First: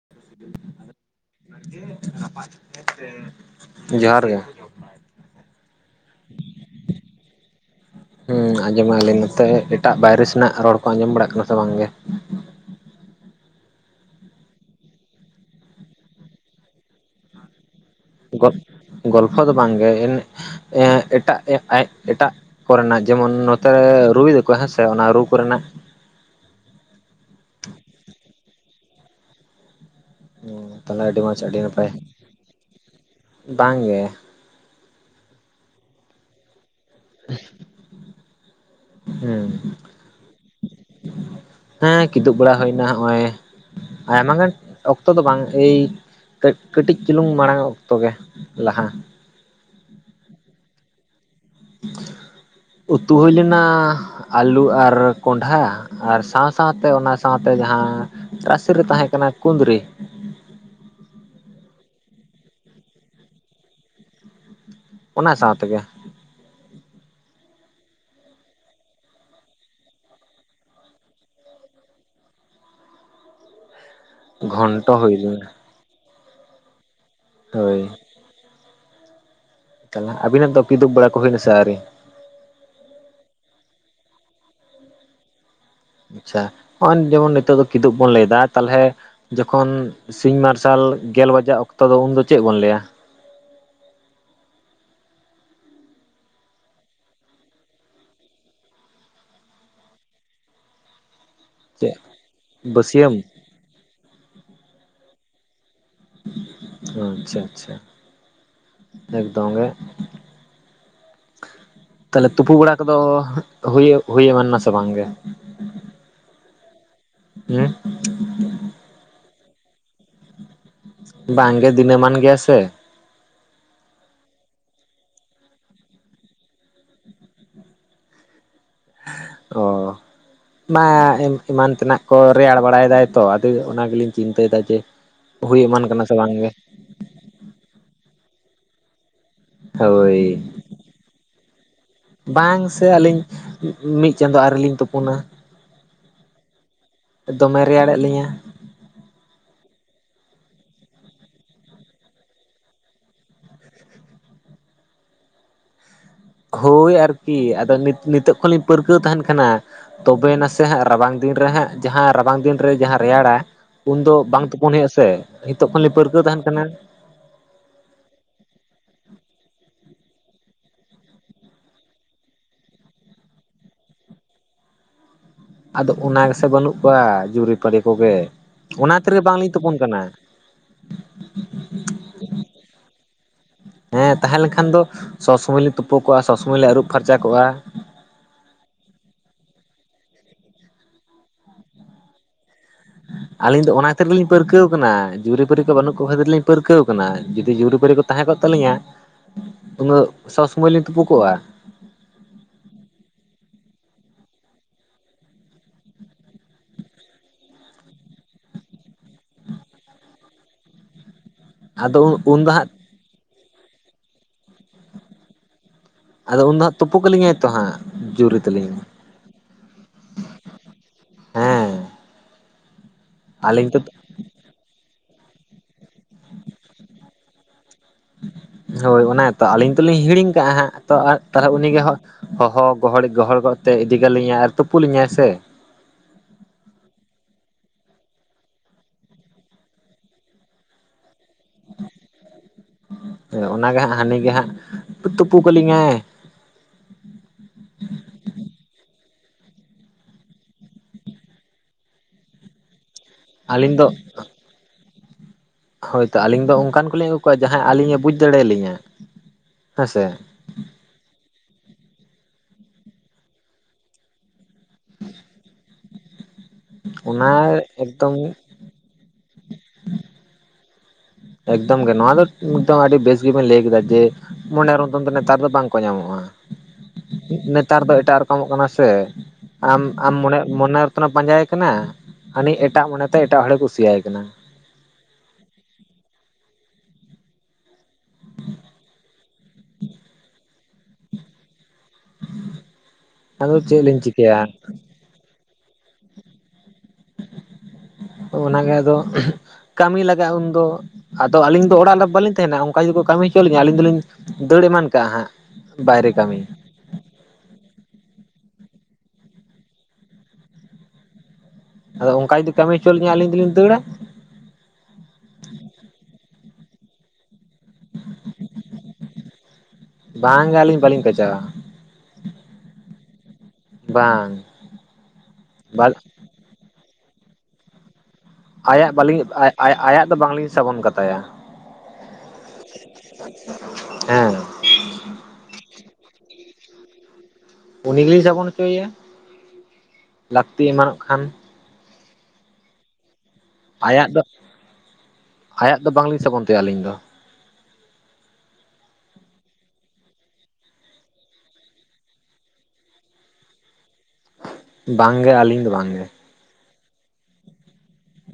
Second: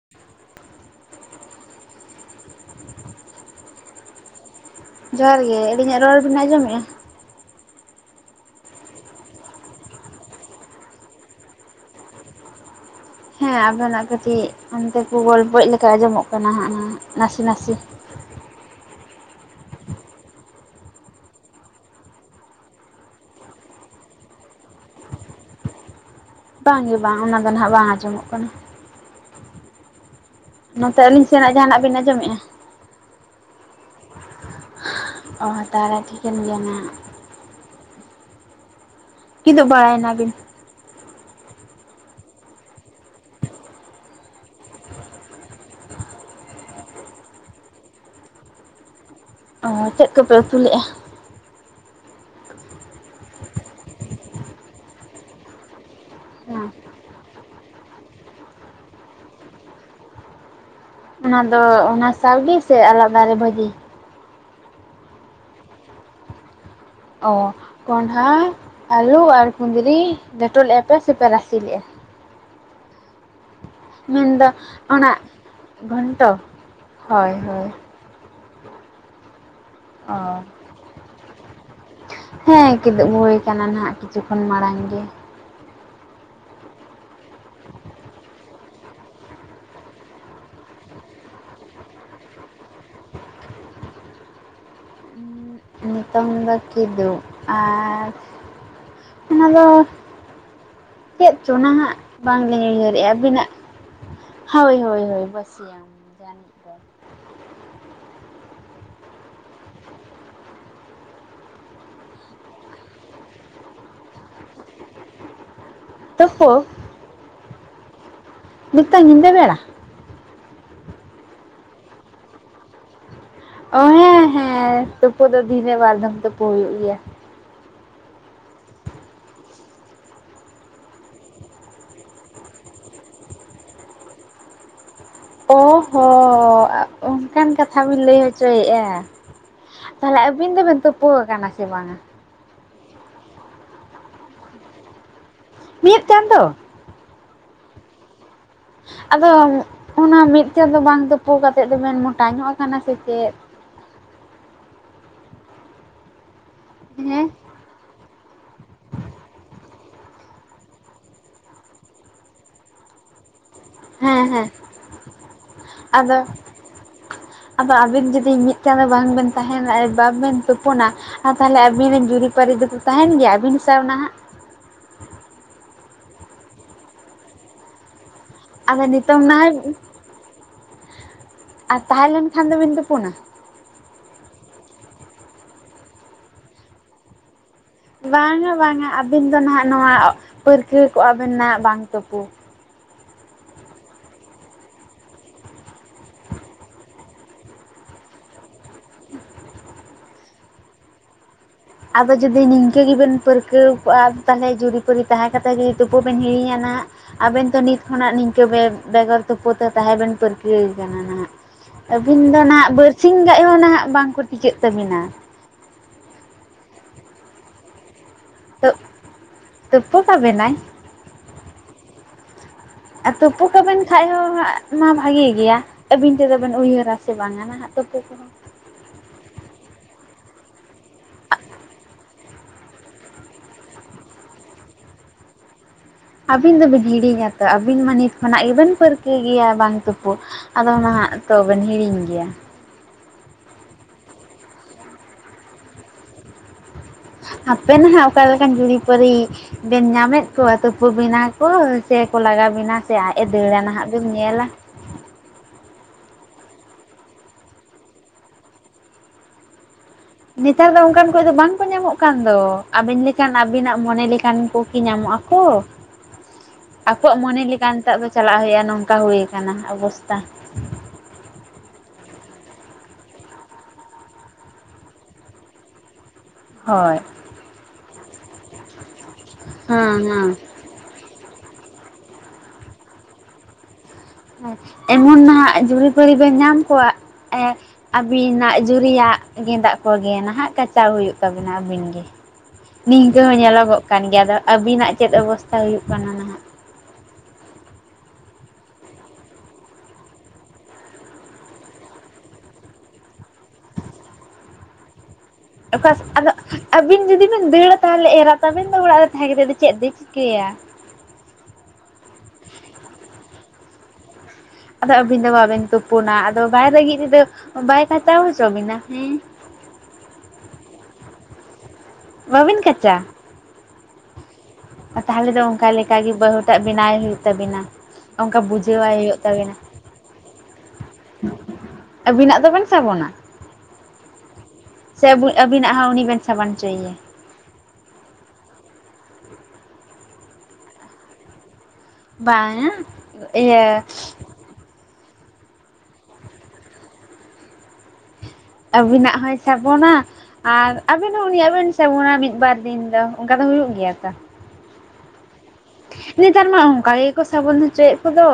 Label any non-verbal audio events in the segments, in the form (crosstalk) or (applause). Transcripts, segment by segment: (unintelligible) ᱡᱚᱦᱟᱨ ᱜᱮ ᱾ ᱡᱚᱦᱟᱨ ᱜᱮ ᱾ ᱟᱹᱞᱤᱧᱟᱜ ᱨᱚᱲ ᱵᱮᱱ ᱟᱸᱡᱚᱢᱮᱜᱼᱟ? (inaudible) ᱦᱮᱸ, ᱟᱸᱡᱚᱢ ᱟᱹᱞᱤᱧ ᱱᱚᱛᱮ ᱮᱴᱟᱜ ᱵᱟᱭᱨᱮ ᱥᱮᱱᱟᱜ ᱨᱚᱲ ᱠᱚ ᱟᱸᱡᱚᱢ ᱵᱟᱲᱟᱜ ᱠᱟᱱᱟ ᱥᱮ ᱵᱟᱝ ᱜᱮ? ᱦᱮᱸ, ᱟᱵᱮᱱᱟᱜ ᱠᱟᱹᱴᱤᱡ ᱚᱱᱛᱮ ᱠᱚ ᱜᱚᱞᱯᱚᱭᱮᱡ ᱞᱮᱠᱟ ᱟᱸᱡᱚᱢᱚᱜ ᱠᱟᱱᱟ ᱦᱟᱸᱜ ᱱᱟᱥᱮ ᱱᱟᱥᱮ ᱾ ᱜᱚᱫ ᱜᱚᱞᱯᱷᱚ ᱫᱚ ᱵᱟᱝᱜᱮ ᱮᱱ ᱮ ᱮᱴᱟᱜ ᱮ ᱮᱴᱟᱜ ᱠᱚᱨᱮᱱᱟᱜ ᱡᱮᱢᱚᱱ ᱱᱚᱛᱮ ᱨᱩᱭᱮᱫᱟ ᱠᱚ ᱦᱮᱸ ᱥᱮ ᱚᱱᱟ ᱨᱩ ᱠᱚᱨᱮᱱᱟᱜ ᱵᱟᱝ ᱜᱮ ᱵᱟᱝ ᱚᱱᱟ ᱫᱚ ᱱᱟᱦᱟᱜ ᱵᱟᱝ ᱟᱸᱡᱚᱢᱚᱜ ᱠᱟᱱᱟ ᱱᱚᱛᱮ ᱛᱟᱦᱚᱞᱮ ᱟᱹᱰᱤ ᱟᱹᱞᱤᱧ ᱢᱚᱸᱡᱽ ᱥᱮᱱᱟᱜ ᱡᱟᱦᱟᱱᱟᱜ ᱵᱤᱱ ᱟᱸᱡᱚᱢᱮᱫᱼᱟ ᱵᱟᱝ ᱜᱮ ᱚ ᱛᱟᱦᱚᱞᱮ ᱴᱷᱤᱠᱟᱹᱱ ᱜᱮᱭᱟ ᱱᱟᱦᱟᱜ ᱦᱩᱸ ᱠᱤᱫᱩᱵ ᱵᱟᱲᱟᱭᱮᱱᱟ ᱵᱤᱱ? ᱦᱮᱸ ᱠᱤᱫᱩᱵ ᱵᱟᱲᱟ ᱦᱩᱭᱮᱱᱟ ᱦᱚᱜᱼᱚᱭ ᱟᱭᱢᱟ ᱜᱟᱱ ᱚᱠᱛᱚ ᱫᱚ ᱵᱟᱝ ᱮᱭ (unintelligible) ᱠᱟᱹᱴᱤᱡ ᱪᱩᱞᱩᱝ ᱢᱟᱲᱟᱝ ᱚᱠᱛᱚ ᱜᱮ ᱞᱟᱦᱟ ᱚᱻ ᱪᱮᱫ ᱠᱚᱯᱮ ᱩᱛᱩ ᱞᱮᱫᱼᱟ? ᱩᱛᱩ ᱦᱩᱭ ᱞᱮᱱᱟᱻ ᱟᱹᱞᱩ ᱟᱨ ᱠᱚᱸᱰᱷᱟ ᱟᱨ ᱥᱟᱶ ᱥᱟᱶᱛᱮ ᱚᱱᱟ ᱥᱟᱶᱛᱮ ᱡᱟᱦᱟᱸ ᱨᱟᱥᱮ ᱨᱮ ᱛᱟᱦᱮᱸ ᱠᱟᱱᱟ ᱠᱩᱸᱫᱽᱨᱤ ᱚᱱᱟ ᱫᱚ ᱚᱱᱟ ᱥᱟᱶ ᱜᱮ ᱥᱮ ᱟᱞᱟᱫᱟᱨᱮ ᱵᱷᱟᱹᱡᱤ? ᱚᱱᱟ ᱥᱟᱶ ᱛᱮᱜᱮ ᱚ ᱠᱚᱸᱰᱷᱟ ᱟᱹᱞᱩ ᱟᱨ ᱠᱩᱸᱫᱽᱨᱤ ᱞᱮᱴᱚ ᱞᱮᱫᱼᱟ ᱯᱮ ᱥᱮᱯᱮ ᱨᱟᱥᱮ ᱞᱮᱜᱼᱟ? ᱢᱮᱱᱫᱚ ᱜᱷᱚᱱᱴᱚ ᱚᱱᱟ ᱦᱩᱭ ᱞᱮᱱᱟ ᱜᱷᱚᱱᱴᱚ ᱦᱳᱭ ᱦᱳᱭ ᱛᱟᱦᱚᱞᱮ ᱚ ᱟᱵᱤᱱᱟᱜ ᱫᱚ ᱠᱤᱫᱩᱵ ᱵᱟᱲᱟ ᱠᱚ ᱦᱩᱭᱱᱟ ᱥᱮ ᱟᱹᱨᱤ? ᱦᱮᱸ ᱠᱤᱫᱩᱵ ᱦᱩᱭ ᱠᱟᱱᱟ ᱱᱟᱜ ᱠᱤᱪᱷᱩ ᱠᱷᱚᱱ ᱢᱟᱲᱟᱝ ᱜᱮ ᱟᱪᱪᱷᱟ ᱱᱚᱜᱼᱚᱭ ᱡᱮᱢᱚᱱ ᱱᱤᱛᱚᱜ ᱫᱚ ᱠᱤᱫᱩᱵ ᱵᱚᱱ ᱞᱟᱹᱭᱫᱟ ᱛᱟᱦᱚᱞᱮ ᱡᱚᱠᱷᱚᱱ ᱥᱤᱧ ᱢᱟᱨᱥᱟᱞ ᱜᱮᱞ ᱵᱟᱡᱟᱜ ᱚᱠᱛᱚ ᱫᱚ ᱩᱱᱫᱚ ᱪᱮᱫ ᱵᱚᱱ ᱞᱟᱹᱭᱟ? ᱱᱤᱛᱚᱝ ᱫᱚ ᱠᱤᱫᱩᱜ ᱟᱨ ᱚᱱᱟ ᱫᱚ ᱪᱮᱫ ᱪᱮᱫ ᱪᱚᱱᱟᱦᱟᱸᱜ ᱵᱟᱝᱞᱤᱧ ᱩᱭᱦᱟᱹᱨᱮᱜᱼᱟ ᱵᱟᱹᱥᱭᱟᱹᱢ ᱟᱹᱵᱤᱱᱟᱜ ᱦᱳᱭ ᱦᱳᱭ ᱵᱟᱥᱭᱟᱢ ᱳ ᱟᱪᱪᱷᱟ ᱟᱪᱪᱷᱟ ᱮᱠᱫᱚᱢ ᱜᱮ ᱛᱟᱦᱞᱮ ᱛᱩᱯᱩ ᱵᱮᱲᱟ ᱠᱚᱫᱚ ᱦᱩᱭᱩᱜ ᱦᱩᱭ ᱮᱢᱟᱱᱟ ᱥᱮ ᱵᱟᱝ ᱜᱮ ᱛᱩᱯᱩ ᱦᱮᱸ ᱱᱤᱛᱚᱜ ᱧᱤᱫᱟ. ᱵᱮᱲᱟ? ᱵᱟᱝ ᱜᱮ ᱫᱤᱱᱟᱹᱢᱟᱱ ᱜᱮᱭᱟ ᱥᱮ ᱚ ᱦᱮᱸ ᱦᱮᱸ ᱛᱩᱯᱩ ᱫᱚ ᱫᱤᱱᱮ ᱵᱟᱨ ᱫᱷᱟᱢ ᱛᱩᱯᱩ ᱦᱩᱭᱩᱜ ᱜᱮᱭᱟ ᱚ ᱢᱟ ᱮᱢ ᱮᱢᱟᱱ ᱛᱮᱱᱟᱜ ᱠᱚ ᱨᱮᱭᱟᱲ ᱵᱟᱲᱟᱭ ᱫᱟᱭ ᱛᱚ ᱟᱫᱚ ᱚᱱᱟ ᱜᱮᱞᱤᱧ ᱪᱤᱱᱛᱟᱹᱭ ᱮᱫᱟ ᱡᱮ ᱦᱩᱭ ᱚ ᱮᱢᱟᱱ ᱠᱟᱱᱟ ᱥᱮ ᱵᱟᱝᱜᱮ ᱦᱚᱸ ᱚᱱᱠᱟᱱ ᱠᱟᱛᱷᱟ ᱵᱤᱱ ᱞᱟᱹᱭ ᱦᱚᱪᱚᱭᱮᱫᱼᱟ ᱛᱟᱦᱚᱞᱮ ᱦᱳᱭ ᱟᱹᱵᱤᱱ ᱫᱚᱵᱮᱱ ᱛᱳᱯᱩ ᱟᱠᱟᱱᱟ ᱥᱮ ᱵᱟᱝᱟ? ᱵᱟᱝ ᱥᱮ ᱟᱹᱞᱤᱧ ᱢᱤᱫ ᱪᱟᱸᱫᱳ ᱟᱨᱣᱮᱞᱤᱧ ᱛᱩᱯᱩᱱᱟ ᱢᱤᱫ ᱪᱟᱸᱫᱳ ᱫᱚᱢᱮ ᱨᱮᱭᱟᱲᱮᱫ ᱞᱤᱧᱟᱹ ᱟᱫᱚ ᱚᱱᱟ ᱢᱤᱫ ᱵᱟᱝ ᱛᱩᱯᱩ ᱠᱟᱛᱮᱫ ᱫᱚ ᱵᱮᱱ ᱢᱚᱴᱟ ᱧᱚᱜ ᱟᱠᱟᱱᱟ ᱥᱮ ᱪᱮᱫ ᱦᱳᱭ ᱦᱮᱸ ᱟᱨᱠᱤ ᱟᱫᱚ ᱱᱤᱛᱚᱜ ᱠᱷᱚᱱᱞᱤᱧ ᱯᱟᱹᱨᱠᱟᱹᱣ ᱛᱟᱦᱮᱱ ᱠᱟᱱᱟ᱾ ᱛᱚᱵᱮᱭ ᱱᱟᱥᱮ ᱦᱟᱸᱜ ᱨᱟᱵᱟᱝ ᱫᱤᱱ ᱨᱮ ᱦᱟᱸᱜ ᱡᱟᱦᱟᱸ ᱨᱟᱵᱟᱝ ᱫᱤᱱ ᱨᱮ ᱡᱟᱦᱟᱸ ᱨᱮᱭᱟᱲᱟ ᱩᱱᱫᱚ ᱦᱮᱸ ᱵᱟᱝ ᱦᱮᱸ ᱛᱩᱯᱚᱱ ᱦᱩᱭᱩᱜᱼᱟ ᱥᱮ ᱱᱤᱛᱚᱜ ᱠᱷᱚᱱᱞᱤᱧ ᱟᱫᱚ ᱯᱟᱹᱨᱠᱟᱹᱣ ᱛᱟᱦᱮᱱ ᱠᱟᱱᱟ ᱟᱫᱚ ᱟᱵᱤᱱ ᱡᱩᱫᱤ ᱢᱤᱫ ᱪᱟᱸᱫᱚ ᱵᱟᱝᱵᱤᱱ ᱛᱟᱦᱮᱱᱟ ᱵᱟᱵᱤᱱ ᱛᱩᱯᱩᱱᱟ ᱟᱨ ᱛᱟᱦᱚᱞᱮ ᱟᱹᱵᱤᱱ ᱨᱮᱱ ᱡᱩᱨᱤᱯᱟᱹᱨᱤ ᱫᱚᱠᱚ ᱛᱟᱦᱮᱱ ᱜᱮᱭᱟ ᱟᱹᱵᱤᱱ ᱥᱟᱶ ᱱᱟᱦᱟᱸᱜ ᱟᱫᱚ ᱚᱱᱟ ᱜᱮᱥᱮ ᱵᱟᱹᱱᱩᱜ ᱠᱚᱣᱟ ᱡᱩᱨᱤᱯᱟᱨᱤ ᱠᱚᱜᱮ ᱟᱫᱚ ᱚᱱᱟᱛᱮ ᱠᱷᱟᱛᱤᱨ ᱱᱤᱛᱚᱝ ᱜᱮ ᱵᱟᱝᱞᱤᱧ ᱱᱟᱦᱟᱜ ᱛᱩᱯᱚᱱ ᱠᱟᱱᱟ ᱟᱨ ᱛᱟᱦᱮᱸ ᱞᱮᱱ ᱠᱷᱟᱱ ᱫᱚᱵᱤᱱ ᱛᱩᱯᱩᱱᱟ ᱦᱮᱸ ᱛᱟᱦᱮᱸ ᱞᱮᱱᱠᱷᱟᱱ ᱫᱚ ᱥᱚᱵ ᱥᱚᱢᱚᱭ ᱞᱮᱧ ᱛᱩᱯᱳ ᱠᱚᱜᱼᱟ ᱥᱚᱵ ᱥᱚᱢᱚᱭ ᱞᱮᱧ ᱟᱹᱨᱩᱵ ᱯᱷᱟᱨᱪᱟ ᱠᱚᱜᱼᱟ ᱵᱟᱝᱟ ᱵᱟᱝᱟ ᱟᱹᱵᱤᱱ ᱫᱚ ᱱᱟᱜ ᱱᱚᱣᱟ ᱯᱟᱹᱨᱠᱟᱹᱣ ᱠᱚᱜ-ᱟ ᱵᱤᱱ ᱱᱟᱜ ᱵᱟᱝ ᱛᱳᱯᱳ ᱟᱹᱞᱤᱧ ᱫᱚ ᱚᱱᱟ ᱠᱷᱟᱹᱛᱤᱨ ᱜᱮᱞᱤᱧ ᱯᱟᱹᱨᱠᱟᱹᱣ ᱠᱟᱱᱟ ᱡᱩᱨᱤᱯᱟᱹᱨᱤ ᱠᱚ ᱵᱟᱹᱱᱩᱜ ᱠᱚ ᱠᱷᱟᱹᱛᱤᱨ ᱞᱤᱧ ᱯᱟᱹᱨᱠᱟᱹᱣ ᱠᱟᱱᱟ ᱡᱩᱫᱤ ᱡᱩᱨᱤᱯᱟᱹᱨᱤ ᱠᱚ ᱛᱟᱦᱮᱸ ᱠᱚᱜ ᱛᱟᱹᱟᱞᱞᱤᱧᱟ ᱩᱱᱟᱹᱜ ᱥᱚᱵᱽ ᱥᱢᱚᱭ ᱞᱤᱧ ᱛᱩᱯᱳ ᱠᱚᱚᱜᱼᱟ ᱟᱫᱚ ᱡᱩᱫᱤ ᱱᱤᱝᱠᱟᱹ ᱜᱮᱵᱮᱱ ᱯᱟᱹᱨᱠᱟᱹᱣ ᱠᱚᱜᱼᱟ ᱛᱟᱦᱚᱞᱮ ᱡᱩᱨᱤᱯᱩᱨᱤ ᱛᱟᱦᱮᱸ ᱠᱟᱛᱮ ᱡᱩᱫᱤ ᱛᱩᱯᱩ ᱵᱮᱱ ᱦᱤᱲᱤᱧᱟ ᱱᱟᱟᱜ ᱟᱵᱮᱱ ᱛᱚ ᱱᱤᱛ ᱠᱷᱚᱱᱟᱜ ᱱᱤᱝᱠᱟᱹ ᱵᱮᱜᱚᱨ ᱛᱩᱯᱩ ᱛᱮ ᱛᱟᱦᱮᱸ ᱵᱮᱱ ᱯᱟᱹᱨᱠᱟᱹᱣ ᱠᱟᱱᱟ ᱱᱟᱦᱜ ᱟᱹᱵᱤᱱ ᱟᱫᱚ ᱫᱚ ᱩᱱᱫᱚ ᱦᱟᱸᱜ ᱱᱟᱦᱟᱜ ᱵᱟᱨᱥᱤᱧ ᱜᱟᱱ ᱦᱚᱸ ᱱᱟᱦᱱᱟᱜ ᱵᱟᱝᱠᱚ ᱴᱤᱠᱟᱹᱜ ᱛᱟᱹᱵᱤᱱᱟ ᱟᱫᱚ ᱩᱱ ᱫᱚ ᱦᱟᱸᱜ ᱛᱩᱯᱩ ᱠᱟᱞᱤᱧᱟᱭ ᱛᱚ ᱦᱟᱸᱜ ᱡᱩᱨ ᱛ ᱛᱩᱯᱩ ᱠᱟᱵᱱᱟᱭ ᱦᱮᱸ ᱟᱨ ᱛᱩᱯᱩ ᱟᱹᱞᱤᱧ ᱛᱚ ᱠᱟᱵᱮᱱ ᱠᱷᱟᱡ ᱦᱟ ᱦᱚᱸ ᱢᱟ ᱵᱷᱟᱜᱮ ᱜᱮᱭᱟ ᱟᱹᱵᱤᱱ ᱛᱮᱫᱚ ᱵᱮᱮᱱ ᱩᱭᱦᱟᱹᱨᱟ ᱥᱮ ᱵᱟᱝᱟ ᱱᱟᱦᱟᱜ ᱫᱚ ᱛᱩᱯᱩᱜ ᱦᱳᱭ ᱚᱱᱟ ᱛᱚ ᱟᱹᱞᱤᱧ ᱫᱚᱞᱤᱧ ᱦᱤᱲᱤᱧ ᱠᱟᱜᱼᱟ ᱦᱟᱸᱜ ᱛᱚ ᱛᱟᱦᱚᱞᱮ ᱩᱱᱤ ᱜᱮᱮ ᱦᱜ ᱦᱚᱦᱚ ᱜᱚᱦᱚᱲᱤᱡ ᱜᱚᱦᱚᱲ ᱜᱚᱫᱛᱮ ᱤᱫᱤ ᱠᱟᱞᱤᱧᱟᱭ ᱟᱨ ᱛᱩᱯᱩᱜ ᱞᱤᱧᱟᱭ ᱥᱮ ᱟᱹᱵᱤᱱ ᱫᱚᱵᱤᱱ ᱦᱤᱲᱤᱧᱟᱛᱚ ᱟᱹᱵᱤᱱ ᱢᱟ ᱱᱤᱛ ᱠᱷᱚᱱᱟᱜ ᱜᱮᱵᱤᱱ ᱯᱟᱹᱨᱠᱟᱹᱣ ᱜᱮᱭᱟ ᱵᱟᱝ ᱛᱩᱯᱩᱜ ᱟᱫᱚ ᱱᱟᱦᱟᱜ ᱛᱚᱵᱮᱱ ᱦᱤᱲᱤᱧ ᱜᱮᱭᱟ ᱦᱮ ᱚᱱᱟᱜᱮ ᱦᱟᱸᱜ ᱦᱟᱹᱱᱤ ᱜᱮ ᱦᱟᱸᱜ ᱛᱩᱯᱩ ᱠᱟᱞᱤᱧᱟᱭ ᱦᱯᱮᱱ ᱦᱟᱜ ᱚᱠᱟ ᱞᱮᱠᱟᱱ ᱡᱲᱤ ᱯᱟᱨᱤ ᱵᱮᱱ ᱧᱟᱢᱮᱫ ᱠᱚᱣᱟ ᱛᱩᱯᱩ ᱵᱮᱱᱟ ᱠᱚ ᱥᱮᱠᱚ ᱞᱟᱜᱟ ᱵᱮᱱᱟ ᱥᱮ ᱟᱡ ᱮ ᱫᱟᱹᱲᱟ ᱟᱹᱞᱤᱧ ᱱᱟᱦᱟᱜ ᱫᱚ ᱵᱮᱱ ᱧᱮᱞᱟ ᱦᱳᱭᱛᱚ ᱟᱹᱞᱤᱧ ᱫᱚ ᱚᱱᱠᱟᱱ ᱠᱚᱞᱤᱧ ᱟᱹᱜᱩ ᱠᱚᱣᱟ ᱡᱟᱦᱟᱸᱭ ᱟᱹᱞᱤᱧᱮ ᱵᱩᱡᱽ ᱫᱟᱲᱮᱭᱟᱞᱤᱧᱟ ᱦᱮᱸ ᱥᱮᱮ ᱱᱮᱛᱟᱨ ᱫᱚ ᱚᱱᱠᱟᱱ ᱠᱚ ᱫᱚ ᱵᱟᱝᱠᱚ ᱧᱟᱢᱚᱜ ᱠᱟᱱ ᱫᱚ ᱟᱹᱵᱤᱱ ᱞᱮᱠᱟᱱ ᱟᱵᱤᱱᱟᱜ ᱢᱚᱱᱮ ᱞᱮᱠᱟᱱ ᱠᱩᱠᱤ ᱧᱟᱢᱚᱜ ᱟᱠᱚ ᱟᱠᱚᱣᱟᱜ ᱚᱱᱟ ᱢᱚᱱᱮ ᱞᱮᱠᱟ ᱱᱤᱛᱚᱜ ᱫᱚ ᱮᱠᱫᱚᱢ ᱪᱟᱞᱟᱜ ᱦᱩᱭᱩᱜᱼᱟ ᱱᱚᱝᱠᱟ ᱦᱩᱭ ᱚᱵᱚᱥᱛᱟ ᱮᱠᱫᱚᱢ ᱜᱮ ᱱᱚᱣᱟ ᱫᱚᱫᱚᱢ ᱟᱹᱰᱤ ᱵᱮᱥ ᱜᱮᱵᱮᱱ ᱞᱟᱹᱭ ᱠᱮᱫᱟ ᱡᱮ ᱢᱚᱱᱮᱨ ᱢᱚᱛᱚᱱ ᱫᱚ ᱱᱮᱛᱟᱨ ᱫᱚ ᱵᱟᱝᱠᱚ ᱧᱟᱢᱚᱜᱼᱟ ᱦᱳᱭ ᱱᱮᱛᱟᱨ ᱫᱚ ᱮᱴᱟᱜ ᱨᱚᱠᱚᱢᱚᱜ ᱠᱟᱱᱟ ᱥᱮ ᱟᱢ ᱦᱮᱸ ᱟᱢ ᱦᱮᱸ ᱢᱚᱱᱮ ᱢᱚᱱᱮᱨ ᱡᱚᱛᱱᱚ ᱯᱟᱸᱡᱟᱭ ᱠᱟᱱᱟ ᱦᱟᱱᱤ ᱮᱴᱟᱜ ᱢᱚᱱᱮᱛᱮ ᱮᱴᱟᱜ ᱦᱚᱲᱮ ᱠᱩᱥᱤᱭᱟᱭ ᱠᱟᱱᱟ ᱟᱨ ᱮᱢᱚᱱ ᱱᱟᱦᱟᱜ ᱡᱩᱨᱤᱼᱯᱟᱨᱤ ᱵᱮᱱ ᱧᱟᱢ ᱠᱚᱣᱟ ᱟᱹᱵᱤᱱᱟᱜ ᱡᱩᱨᱤᱭᱟᱜ ᱜᱮᱸᱫᱟᱜ ᱠᱚᱜᱮ ᱱᱟᱦᱟᱜ ᱠᱟᱪᱟᱣ ᱦᱩᱭᱩᱜ ᱛᱟᱵᱤᱱᱟ ᱟᱹᱵᱤᱱ ᱱᱤᱝᱠᱟᱹ ᱦᱚᱸ ᱟᱫᱚ ᱧᱮᱞᱚᱜᱚᱜ ᱪᱮᱫ ᱞᱤᱧ ᱠᱟᱱ ᱜᱮᱭᱟ ᱟᱫᱚ ᱪᱤᱠᱟᱹᱭᱟ ᱟᱵᱤᱱᱟᱜ ᱪᱮᱫ ᱚᱵᱚᱥᱛᱟ ᱦᱩᱭᱩᱜ ᱠᱟᱱᱟ ᱱᱟᱦᱟᱜ ᱚᱱᱟᱜᱮ ᱟᱫᱚ ᱠᱟᱹᱢᱤ ᱞᱟᱜᱟᱜᱼᱟ ᱩᱱᱫᱚ ᱟᱫᱚ ᱟᱹᱞᱤᱧ ᱫᱚ ᱚᱲᱟᱜ ᱨᱮ ᱵᱟᱟᱹᱞᱤᱧ ᱛᱟᱦᱮᱱᱟ ᱚᱱᱠᱟ ᱡᱩᱫᱤ ᱠᱚ ᱠᱟᱹᱢᱤ ᱦᱚᱪᱚᱣᱟᱤᱧᱟ ᱟᱹᱞᱤᱧ ᱫᱚᱞᱤᱧ ᱫᱟᱹᱲ ᱮᱢᱟᱱ ᱠᱟᱜᱼᱟ ᱦᱟᱸᱜ᱾ ᱮ ᱚᱠᱟᱥ ᱵᱟᱭᱨᱮ ᱟᱫᱚ ᱠᱟᱹᱢᱤ ᱟᱹᱵᱤᱱ ᱡᱩᱫᱤ ᱵᱤᱱ ᱫᱟᱹᱲᱟ ᱛᱟᱦᱚᱞᱮ ᱮᱨᱟ ᱛᱟᱵᱮᱱ ᱫᱚ ᱚᱲᱟᱜ ᱨᱮ ᱛᱟᱦᱮᱸ ᱠᱟᱛ ᱫᱚ ᱪᱮᱫ ᱫᱚ ᱪᱤᱠᱟᱹᱭᱟ? ᱟᱫᱚ ᱚᱱᱠᱟ ᱡᱩᱫᱤ ᱠᱟᱢᱤ ᱦᱚᱪᱚ ᱟᱞᱤᱧ ᱫᱚᱞᱤᱧ ᱫᱟᱹᱲᱟ᱾ ᱟᱫᱚ ᱟᱹᱵᱤᱱ ᱫᱚ ᱵᱟᱵᱤᱱ ᱛᱩᱯᱩᱱᱟ ᱟᱫᱚ ᱵᱟᱭ ᱞᱟᱹᱜᱤᱫ ᱛᱮᱫᱚ ᱵᱟᱭ ᱠᱟᱪᱟᱣ ᱦᱚᱪᱚ ᱵᱤᱱᱟ ᱦᱮᱸ ᱵᱟᱝ ᱜᱮ ᱟᱹᱞᱤᱧ ᱵᱟᱹᱞᱤᱧ ᱠᱟᱪᱟᱶᱟ ᱵᱟᱵᱤᱱ ᱠᱟᱪᱟ ᱵᱟᱝ ᱛᱟᱦᱚᱞᱮ ᱫᱚ ᱚᱱᱠᱟ ᱵᱟᱝ ᱞᱮᱠᱟᱜᱮ ᱵᱟᱹᱦᱩ ᱴᱟᱜ ᱵᱮᱱᱟᱣ ᱦᱩᱭᱩᱜ ᱛᱟᱵᱤᱱᱟ ᱚᱱᱠᱟ ᱵᱩᱡᱷᱟᱹᱣᱟᱭ ᱟᱭᱟᱜ ᱦᱩᱭᱩᱜ ᱵᱟᱹᱞᱤᱧ ᱛᱟᱵᱤᱱᱟ ᱟᱭᱟᱜ ᱫᱚ ᱵᱟᱝᱞᱤᱧ ᱥᱟᱵᱚᱱ ᱠᱟᱛᱟᱭᱟ᱾ ᱟᱵᱤᱱᱟᱜ ᱫᱚᱵᱤᱱ ᱥᱟᱵᱚᱱᱟ ᱦᱮᱸ ᱥᱮ ᱟᱵᱤᱱᱟᱜ ᱦᱚᱸ ᱩᱱᱤ ᱵᱮᱮᱱ ᱥᱟᱵᱟᱱ ᱚᱪᱚᱭᱮᱭᱟ ᱩᱱᱤ ᱜᱮᱞᱤᱧ ᱥᱟᱵᱚᱱ ᱦᱚᱪᱚᱭᱮᱭᱟ ᱞᱟᱹᱠᱛᱤ ᱮᱢᱟᱱᱚᱜ ᱠᱷᱟᱱ ᱵᱟᱝᱟ ᱮ ᱟᱭᱟᱜ ᱫᱚ ᱟᱭᱟᱜ ᱫᱚ ᱵᱟᱝᱞᱤᱧ ᱥᱟᱵᱚᱱ ᱛᱟᱭᱟ ᱟᱹᱞᱤᱧ ᱫᱚ᱾ ᱟᱵᱤᱱᱟᱜ ᱦᱚᱭ ᱥᱟᱵᱚᱱᱟ ᱟᱨ ᱟᱵᱮᱱ ᱦᱚᱸ ᱩᱱᱤᱭᱟᱜ ᱵᱮᱱ ᱥᱟᱵᱚᱱᱟ ᱢᱤᱫ ᱵᱟᱨ ᱫᱤᱱ ᱫᱚ, ᱚᱱᱠᱟ ᱫᱚ ᱦᱩᱭᱩᱜ ᱜᱮᱭᱟ ᱛᱚ᱾ ᱵᱟᱝ ᱜᱮ ᱟᱹᱞᱤᱧ ᱫᱚ ᱵᱟᱝ ᱜᱮ ᱱᱮᱛᱟᱨ ᱢᱟ ᱚᱱᱠᱟ ᱜᱮᱠᱚ ᱥᱟᱵᱚᱱ ᱦᱚᱪᱚᱭᱮᱫ ᱠᱚᱫᱚ᱾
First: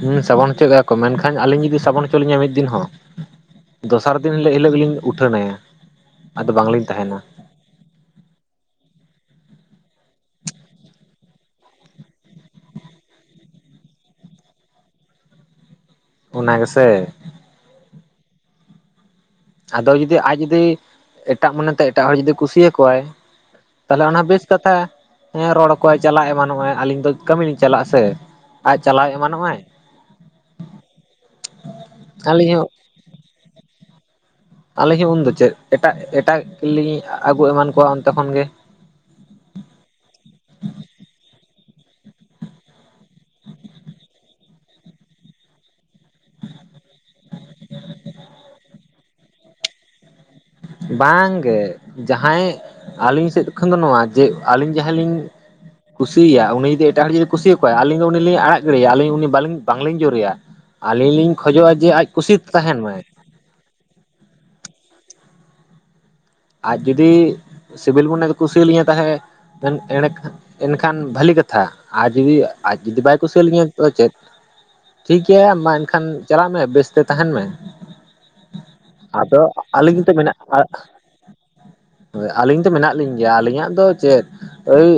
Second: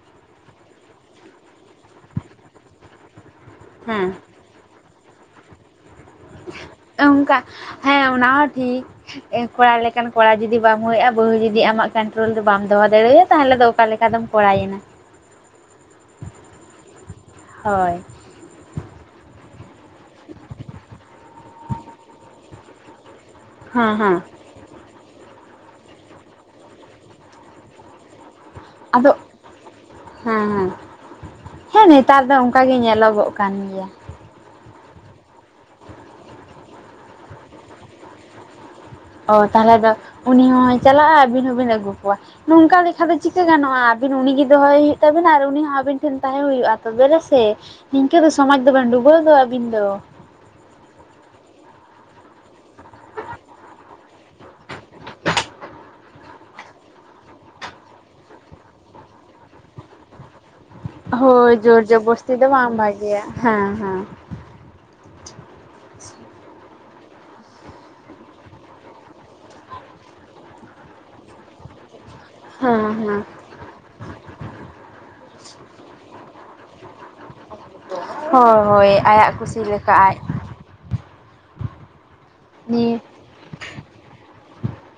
ᱦᱩᱸ ᱥᱟᱵᱚᱱ ᱦᱚᱪᱚᱜᱮᱼᱟᱠᱚ ᱢᱮᱱᱠᱷᱟᱱ ᱟᱹᱞᱤᱧ ᱡᱩᱫᱤ ᱥᱟᱵᱚᱱ ᱦᱚᱪᱚ ᱞᱤᱧᱟ ᱢᱤᱫ ᱫᱤᱱ ᱦᱚᱸ, ᱦᱮᱸ ᱫᱚᱥᱟᱨ ᱫᱤᱱ ᱮᱱ ᱦᱤᱞᱚᱜ ᱜᱮᱞᱤᱧ ᱩᱴᱷᱟᱹᱱᱟᱭᱟ ᱟᱫᱚ ᱵᱟᱝᱞᱤᱧ ᱛᱟᱦᱮᱸᱱᱟ᱾ ᱚᱱᱠᱟ ᱦᱮᱸ ᱚᱱᱟ ᱦᱚᱸ ᱴᱷᱤᱠ ᱮ ᱠᱚᱲᱟ ᱞᱮᱠᱟᱱ ᱠᱚᱲᱟ ᱡᱩᱫᱤ ᱵᱟᱢ ᱦᱩᱭᱩᱜᱼᱟ ᱵᱟᱹᱦᱩ ᱡᱩᱫᱤ ᱟᱢᱟᱜ ᱠᱚᱱᱴᱨᱚᱞ ᱨᱮ ᱵᱟᱢ ᱫᱚᱦᱚ ᱫᱟᱲᱮᱣᱟᱭᱟ ᱛᱟᱦᱚᱞᱮ ᱫᱚ ᱚᱠᱟ ᱞᱮᱠᱟ ᱫᱚᱢ ᱠᱚᱲᱟᱭᱮᱱᱟ ᱚᱱᱟ ᱜᱮᱥᱮ ᱦᱳᱭ ᱟᱫᱚ ᱡᱩᱫᱤ ᱟᱡ ᱡᱩᱫᱤ ᱮᱴᱟᱜ ᱢᱚᱱᱮᱛᱮ ᱮᱴᱟᱜ ᱦᱚᱲ ᱡᱩᱫᱤ ᱠᱩᱥᱤᱭᱟᱠᱚᱣᱟᱭ ᱦᱮᱸ ᱛᱟᱦᱚᱞᱮ ᱦᱮᱸ ᱚᱱᱟ ᱵᱮᱥ ᱠᱟᱛᱷᱟ ᱦᱮᱸ ᱨᱚᱲ ᱟᱠᱚᱣᱟᱭ ᱪᱟᱞᱟᱜ ᱮᱢᱟᱱ ᱱᱚᱜᱼᱟᱭ ᱟᱹᱞᱤᱧ ᱫᱚ ᱠᱟᱹᱢᱤ ᱞᱤᱧ ᱪᱟᱞᱟᱜᱼᱟ ᱥᱮ ᱟᱡ ᱟᱫᱚ ᱪᱟᱞᱟᱣ ᱮᱢᱟᱱᱚᱜᱼᱟᱭ ᱦᱮᱸ ᱦᱮᱸ ᱦᱮᱸ ᱱᱮᱛᱟᱨ ᱫᱚ ᱚᱱᱠᱟ ᱟᱹᱞᱤᱧ ᱦᱚᱸ ᱜᱮ ᱧᱮᱞᱚᱜᱚᱜ ᱠᱟᱱᱟ᱾ ᱠᱟᱱ ᱜᱮᱭᱟ ᱟᱹᱞᱤᱧ ᱦᱚᱸ ᱩᱱᱫᱚ ᱪᱮᱫ ᱮᱴᱟᱜ ᱮᱴᱟᱜᱞᱤᱧ ᱟᱹᱜᱩ ᱮᱢᱟᱱ ᱠᱚᱣᱟ ᱚᱱᱛᱮ ᱠᱷᱚᱱ ᱜᱮ᱾ ᱚ ᱛᱟᱦᱚᱞᱮ ᱫᱚ ᱩᱱᱤ ᱦᱚᱸᱭ ᱪᱟᱞᱟᱜᱼᱟ ᱟᱹᱵᱮᱱ ᱦᱚᱸᱵᱮᱱ ᱟᱹᱜᱩ ᱠᱚᱣᱟ᱾ ᱱᱚᱝᱠᱟ ᱞᱮᱠᱟ ᱫᱚ ᱪᱤᱠᱟᱹ ᱜᱟᱱᱚᱜᱼᱟ ᱟᱹᱵᱮᱱ ᱩᱱᱤᱜᱮ ᱫᱚᱦᱚᱭ ᱦᱩᱭᱩᱜ ᱛᱟᱵᱮᱱᱟ ᱟᱨ ᱩᱱᱤ ᱦᱚᱸ ᱟᱵᱮᱱ ᱴᱷᱮᱱ ᱛᱟᱦᱮᱸ ᱦᱩᱭᱩᱜᱼᱟ ᱛᱚᱵᱮ ᱨᱮᱜᱮ ᱥᱮ ᱱᱤᱝᱠᱟᱹ ᱫᱚ ᱥᱚᱢᱟᱡᱽ ᱫᱚᱵᱤᱱ ᱰᱩᱵᱟᱹᱣ ᱫᱚ ᱟᱹᱵᱤᱱ ᱫᱚ᱾ ᱵᱟᱝᱜᱮ ᱡᱟᱦᱟᱸᱭ ᱟᱹᱞᱤᱧ ᱥᱮᱫ ᱠᱷᱚᱱ ᱫᱚ ᱱᱚᱣᱟ ᱡᱮ ᱟᱹᱞᱤᱧ ᱡᱟᱦᱟᱸᱞᱤᱧ ᱠᱩᱥᱤᱭᱟᱭ ᱩᱱᱤ ᱡᱩᱫᱤ ᱮᱴᱟᱜ ᱦᱚᱲ ᱡᱩᱫᱤ ᱠᱩᱥᱤᱭᱟᱠᱚᱣᱟᱭ ᱟᱹᱞᱤᱧ ᱫᱚ ᱩᱱᱤᱞᱤᱧ ᱟᱲᱟᱜ ᱜᱤᱰᱮᱭᱟ ᱟᱹᱞᱤᱧ ᱩᱱᱤᱞᱤᱧ ᱵᱟᱝᱞᱤᱧ ᱡᱩᱨᱤᱭᱟ ᱟᱹᱞᱤᱧ ᱞᱤᱧ ᱦᱳᱭ ᱠᱷᱚᱡᱚᱜᱼᱟ ᱡᱳᱨ ᱡᱮ ᱟᱡ ᱠᱩᱥᱤ ᱡᱚᱵᱚᱥᱛᱤ ᱛᱮ ᱫᱚ ᱵᱟᱝ ᱛᱟᱦᱮᱸᱱ ᱢᱟ᱾ ᱵᱷᱟᱜᱮᱭᱟ ᱦᱮᱸ ᱦᱮᱸ ᱟᱡ ᱡᱩᱫᱤ ᱥᱤᱵᱤᱞ ᱢᱚᱱᱮ ᱠᱚ ᱞᱤᱧᱟᱹ ᱛᱟᱦᱮᱸᱫ ᱢᱮᱱ ᱮᱱᱠᱷᱟᱱ ᱵᱷᱟᱹᱞᱤ ᱠᱟᱛᱷᱟ ᱟᱡ ᱡᱩᱫᱤ ᱟᱡ ᱦᱮᱸ ᱫᱚ ᱵᱟᱭ ᱦᱮᱸ ᱠᱩᱥᱤᱣᱟᱹᱞᱤᱧᱟ ᱟᱫᱚ ᱪᱮᱫ ᱴᱷᱤᱠ ᱜᱮᱭᱟ ᱢᱟ ᱮᱱᱠᱷᱟᱱ ᱪᱟᱞᱟᱜ ᱢᱮ ᱵᱮᱥᱛᱮ ᱛᱟᱦᱮᱸᱱ ᱢᱮ ᱦᱳᱭ ᱦᱳᱭ ᱟᱭᱟᱜ ᱠᱩᱥᱤ ᱞᱮᱠᱟ ᱟᱡ ᱟᱨ ᱟᱹᱞᱤᱧ ᱫᱚ ᱢᱮᱱᱟᱜ ᱱᱤᱭᱟᱹ ᱞᱤᱧ ᱜᱮᱭᱟ ᱟᱹᱞᱤᱧᱟᱜ ᱫᱚ ᱪᱮᱫ ᱳᱭ